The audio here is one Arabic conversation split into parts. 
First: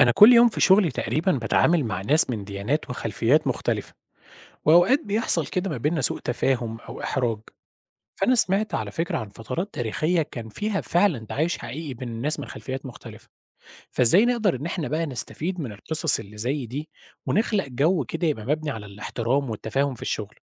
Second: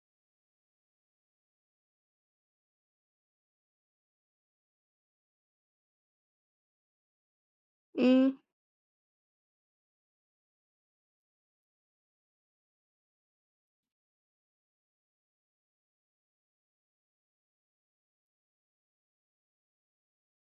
أنا كل يوم في شغلي تقريبا بتعامل مع ناس من ديانات وخلفيات مختلفة، وأوقات بيحصل كده ما بيننا سوء تفاهم أو إحراج. إمم، فأنا سمعت على فكرة عن فترات تاريخية كان فيها فعلا تعايش حقيقي بين الناس من خلفيات مختلفة. فإزاي نقدر إن إحنا بقى نستفيد من القصص اللي زي دي ونخلق جو كده يبقى مبني على الاحترام والتفاهم في الشغل؟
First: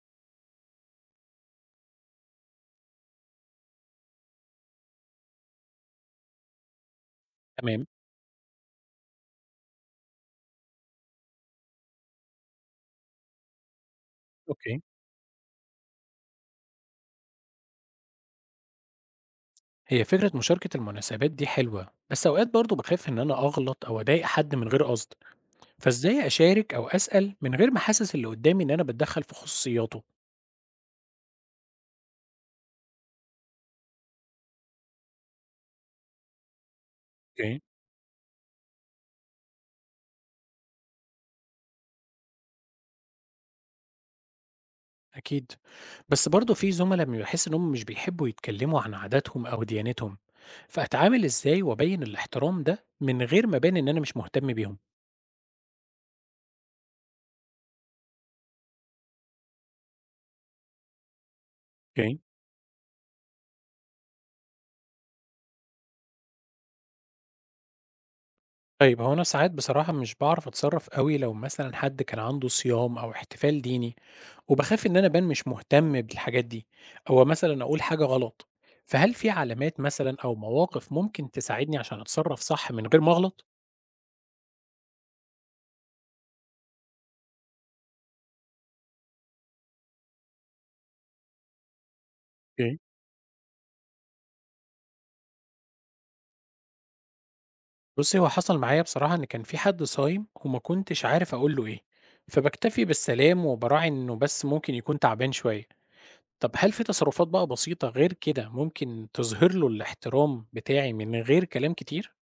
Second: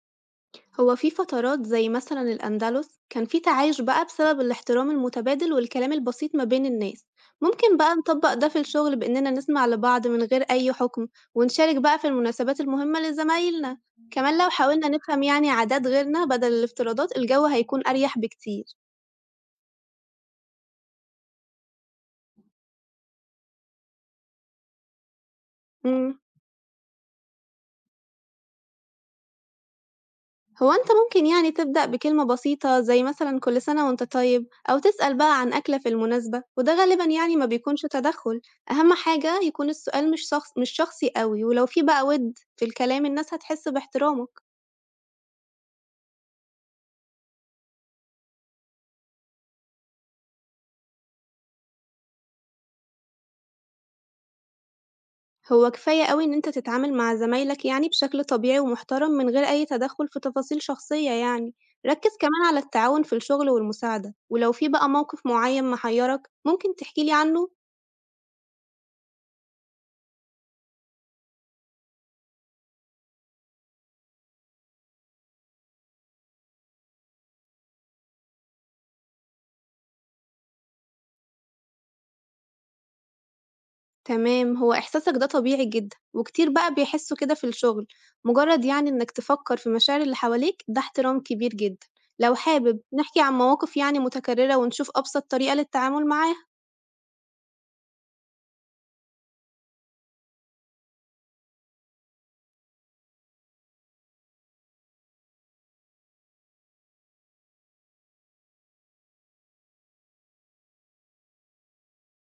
هو في فترات زي مثلًا الأندلس كان في تعايش بقى بسبب الاحترام المتبادل والكلام البسيط ما بين الناس، ممكن تمام. بقى نطبّق ده في الشغل بإننا نسمع لبعض من غير أي حكم، ونشارك بقى في المناسبات المهمة لزمايلنا، كمان لو أوكي. حاولنا نفهم يعني عادات غيرنا بدل الافتراضات الجو هيكون أريح بكتير. هي فكرة مشاركة المناسبات دي حلوة، بس أوقات برضو بخاف إن أنا أغلط أو أضايق حد من غير قصد. إمم. فإزاي أشارك أو أسأل من غير ما أحسس اللي قدامي إن أنا باتدخّل في خصوصياته؟ هو أنت ممكن يعني تبدأ بكلمة بسيطة زي مثلا كل سنة وأنت طيب أو تسأل بقى عن أكلة في المناسبة وده غالبا يعني ما أوكي. بيكونش تدخل. أهم حاجة يكون السؤال مش شخصي قوي ولو في بقى ود في الكلام الناس هتحس باحترامك. أكيد. بس برضه في زُملا لمّا باحس إن هم مش بيحبّوا يتكلّموا عن عاداتهم أو ديانتهم، فأتعامل إزاي وأبيّن الاحترام ده من غير ما أبان إن أنا مش مهتم بيهم؟ هو كفاية قوي إن أنت تتعامل مع زمايلك يعني بشكل طبيعي ومحترم من غير أي تدخل في تفاصيل شخصية يعني ركز أوكي. كمان على التعاون في الشغل والمساعدة ولو في بقى موقف معين محيرك ممكن تحكيلي عنه. طيب هو أنا ساعات بصراحة مش باعرف أتصرّف أوي لو مثلًا حد كان عنده صيام أو احتفال ديني، وباخاف إن أنا أبان مش مهتم بالحاجات دي، أو مثلًا أقول حاجة غلط، فهل في علامات مثلًا أو مواقف ممكن تساعدني عشان أتصرّف صح من غير ما أغلط؟ تمام، هو إحساسك ده طبيعي جدًا، وكتير بقى بيحسّوا كده في الشغل، مجرّد يعني إنّك تفكّر في مشاعر اللي حواليك ده احترام كبير جدًا، لو أوكي. حابب نحكي عن مواقف يعني متكرّرة ونشوف أبسط طريقة للتعامل معاها. بُصّي، هو حصل معايا بصراحة إن كان في حد صايم وما كنتش عارف أقول له إيه، فباكتفي بالسلام وباراعي إنه بس ممكن يكون تعبان شوية. طب هل في تصرفات بقى بسيطة غير كده ممكن تظهر له الاحترام بتاعي من غير كلام كتير؟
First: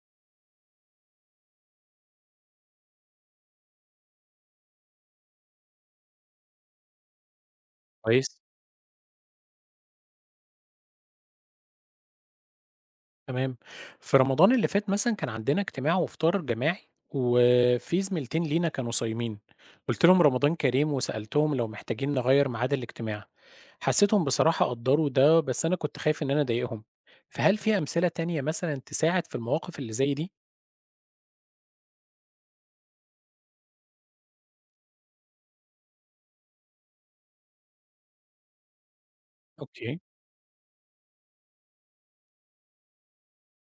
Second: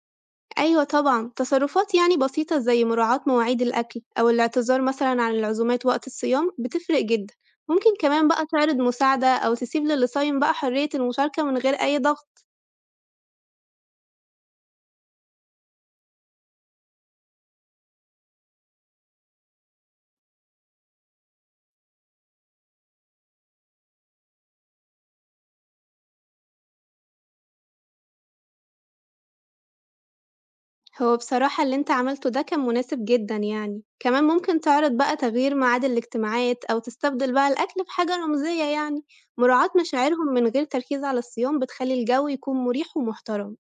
أيوه طبعًا، تصرّفات يعني بسيطة زي مراعاة مواعيد الأكل أو الاعتذار مثلًا عن العزومات وقت الصيام بتفرق جدًا، ممكن كمان كويس. بقى تعرض مساعدة أو تسيب للي صايم بقى حرية المشاركة من غير أي ضغط. تمام. في رمضان اللي فات مثلًا كان عندنا اجتماع وفطار جماعي، وفي زميلتين لينا كانوا صايمين، قُلت لهم رمضان كريم وسألتهم لو محتاجين نغيّر ميعاد الاجتماع. حسيتهم بصراحة قدّروا ده، بس أنا كنت خايف إن أنا أضايقهم. فهل في أمثلة تانية مثلًا تساعد في المواقف اللي زي دي؟ هو بصراحة اللي أنت عملته ده كان مناسب جدًا يعني، كمان ممكن تعرض بقى تغيير ميعاد الاجتماعات أو تستبدل بقى الأكل بحاجة رمزية يعني، مراعاة أوكي. مشاعرهم من غير تركيز على الصيام بتخلّي الجو يكون مريح ومحترم.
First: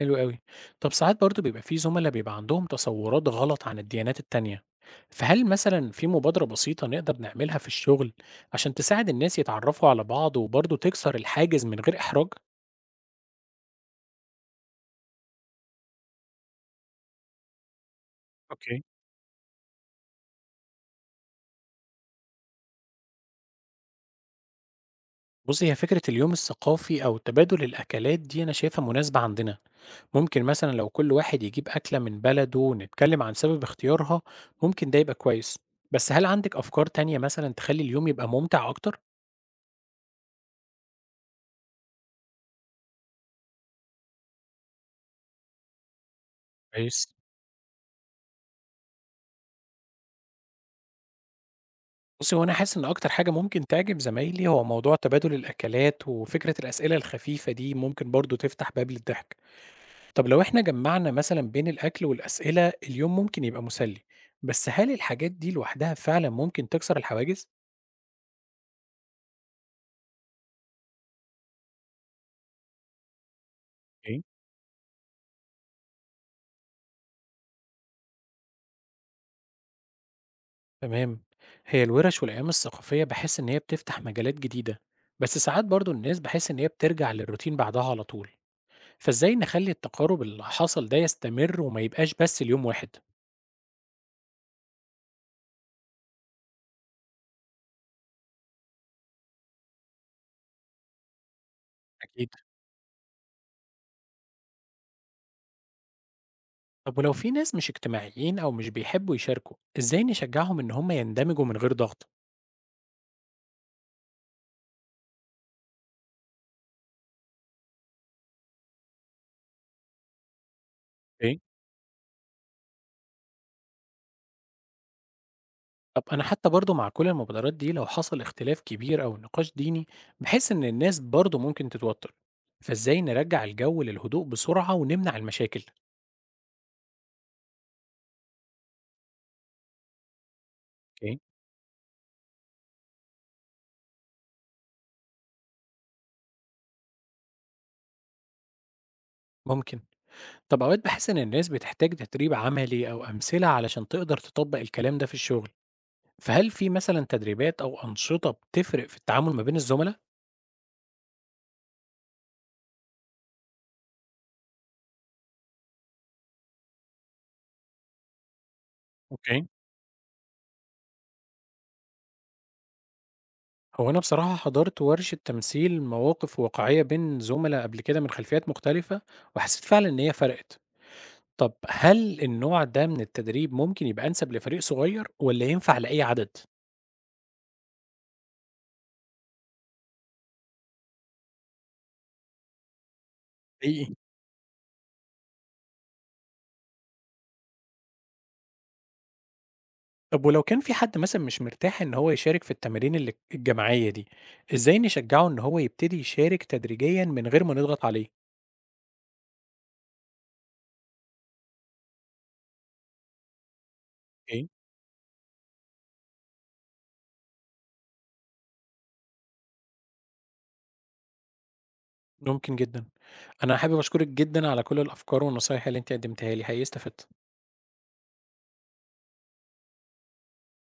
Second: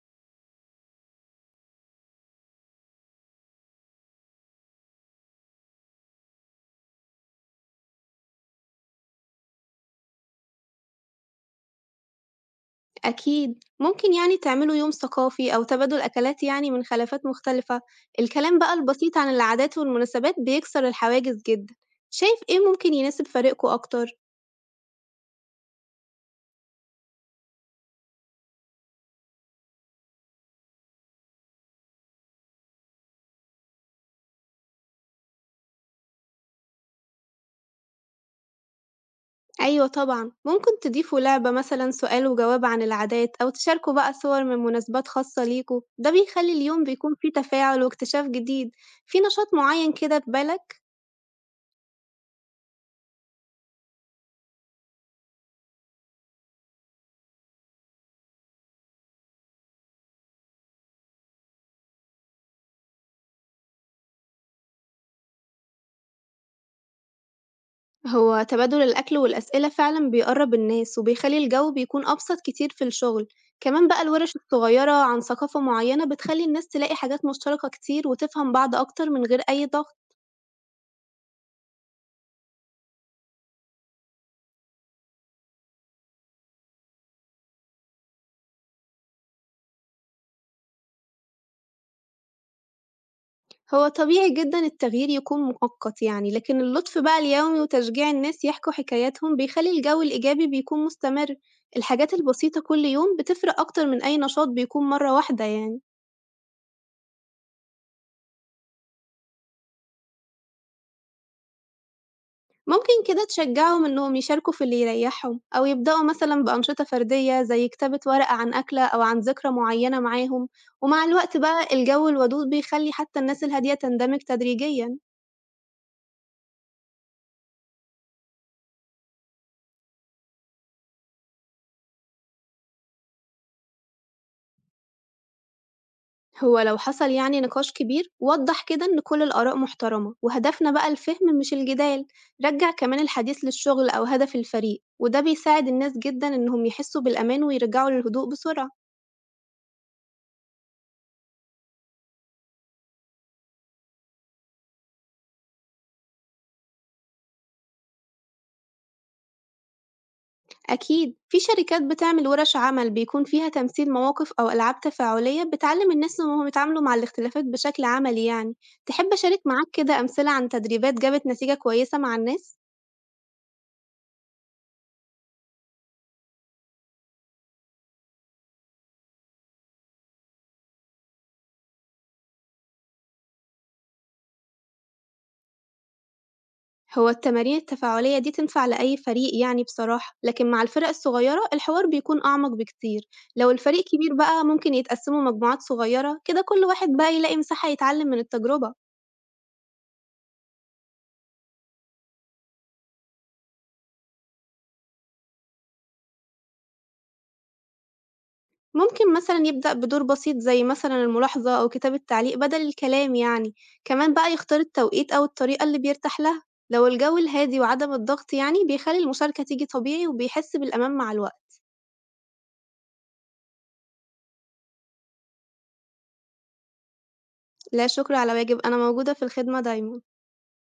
حلو أوي. طب ساعات برضه بيبقى في زملا بيبقى عندهم تصورات غلط عن الديانات التانية، فهل مثلًا في مبادرة بسيطة نقدر نعملها في الشغل عشان تساعد الناس يتعرفوا على بعض وبرضه تكسر الحاجز من غير إحراج؟ أكيد ممكن يعني تعملوا يوم ثقافي أو تبادل أكلات يعني من خلافات مختلفة، الكلام بقى اوكي. البسيط عن العادات والمناسبات بيكسر الحواجز جدًا، شايف إيه ممكن يناسب فريقكم أكتر؟ بصي، هي فكرة اليوم الثقافي أو تبادل الأكلات دي أنا شايفها مناسبة عندنا. ممكن مثلًا لو كل واحد يجيب أكلة من بلده ونتكلم عن سبب اختيارها، ممكن ده يبقى كويس. بس هل عندك أفكار تانية مثلًا تخلي اليوم يبقى ممتع أكتر؟ أيوه طبعًا، ممكن تضيفوا لعبة مثلًا سؤال وجواب عن العادات، أو تشاركوا بقى صور من مناسبات خاصة ليكم، ده بيخلّي اليوم كويس. بيكون فيه تفاعل واكتشاف جديد، في نشاط معيّن كده في بالك؟ بُصّي، هو أنا حاسس إن أكتر حاجة ممكن تعجب زمايلي هو موضوع تبادل الأكلات، وفكرة الأسئلة الخفيفة دي ممكن برضه تفتح باب للضحك. طب لو إحنا جمّعنا مثلًا بين الأكل والأسئلة، اليوم ممكن يبقى مسلي. بس هل الحاجات دي لوحدها فعلًا ممكن تكسر الحواجز؟ هو تبادل الأكل والأسئلة فعلًا بيقرّب الناس، وبيخلّي الجو بيكون أبسط كتير في الشغل، كمان بقى أوكي. الورش الصغيرة عن ثقافة معيّنة بتخلّي الناس تلاقي حاجات مشتركة كتير وتفهم بعض أكتر من غير أي ضغط. تمام. هي الورش والأيام الثقافية باحس إن هي بتفتح مجالات جديدة، بس ساعات برضه الناس باحس إن هي بترجع للروتين بعدها على طول. فإزاي نخلّي التقارب اللي حصل ده يستمر وما يبقاش بس ليوم واحد؟ هو طبيعي جدًا التغيير يكون مؤقت يعني، لكن اللطف بقى اليومي وتشجيع الناس يحكوا حكاياتهم بيخلّي الجو الإيجابي بيكون مستمر، الحاجات أكيد. البسيطة كل يوم بتفرق أكتر من أي نشاط بيكون مرّة واحدة يعني. طب ولو في ناس مش اجتماعيين أو مش بيحبوا يشاركوا، إزاي نشجعهم إن هم يندمجوا من غير ضغط؟ ممكن كده تشجعهم إنهم يشاركوا في اللي يريحهم، أو يبدأوا مثلًا بأنشطة فردية زي كتابة ورقة عن أكلة أو عن ذكرى معينة معاهم، ومع الوقت اوكي. بقى الجو الودود بيخلّي حتى الناس الهادية تندمج تدريجيًا. طب أنا حتى برضو مع كل المبادرات دي لو حصل اختلاف كبير أو نقاش ديني، بحس إن الناس برضو ممكن تتوتر، فإزاي نرجع الجو للهدوء بسرعة ونمنع المشاكل؟ هو لو حصل يعني نقاش كبير وضح كده إن كل الآراء محترمة وهدفنا بقى اوكي. الفهم مش الجدال. رجع كمان الحديث للشغل أو هدف الفريق وده بيساعد الناس جدا إنهم يحسوا بالأمان ويرجعوا للهدوء بسرعة. ممكن. طب أوقات بحس إن الناس بتحتاج تدريب عملي أو أمثلة علشان تقدر تطبق الكلام ده في الشغل، فهل في مثلا تدريبات أو أنشطة بتفرق في التعامل ما بين الزملاء؟ أكيد في شركات بتعمل ورش عمل بيكون فيها تمثيل مواقف أو ألعاب تفاعلية بتعلم الناس إنهم يتعاملوا مع الاختلافات بشكل عملي يعني. تحب أشارك اوكي. معاك كده أمثلة عن تدريبات جابت نتيجة كويسة مع الناس؟ هو أنا بصراحة حضرت ورشة تمثيل مواقف واقعية بين زملاء قبل كده من خلفيات مختلفة، وحسيت فعلًا إن هي فرقت. طب هل النوع ده من التدريب ممكن يبقى أنسب لفريق صغير والّا ينفع لأي عدد؟ هو التمارين التفاعلية دي تنفع لأي فريق يعني بصراحة، لكن مع الفرق الصغيرة الحوار بيكون أعمق بكتير، لو الفريق حقيقي. كبير بقى ممكن يتقسموا مجموعات صغيرة كده كل واحد بقى يلاقي مساحة يتعلم من التجربة. طب ولو كان في حد مثلًا مش مرتاح إن هو يشارك في التمارين الجماعية دي، إزاي نشجعه إن هو يبتدي يشارك تدريجيًا من غير ما نضغط عليه؟ ممكن مثلا يبدأ بدور بسيط زي مثلا الملاحظة أو كتابة تعليق بدل الكلام يعني، كمان بقى اوكي. يختار التوقيت أو الطريقة اللي بيرتاح لها، لو الجو الهادي وعدم الضغط يعني بيخلي المشاركة تيجي طبيعي وبيحس بالأمان مع الوقت. ممكن جدًا. أنا حابب أشكرك جدًا على كل الأفكار والنصايح اللي أنتِ قدمتيها لي، حقيقي استفدت. لا شكر على واجب أنا موجودة في الخدمة دايما.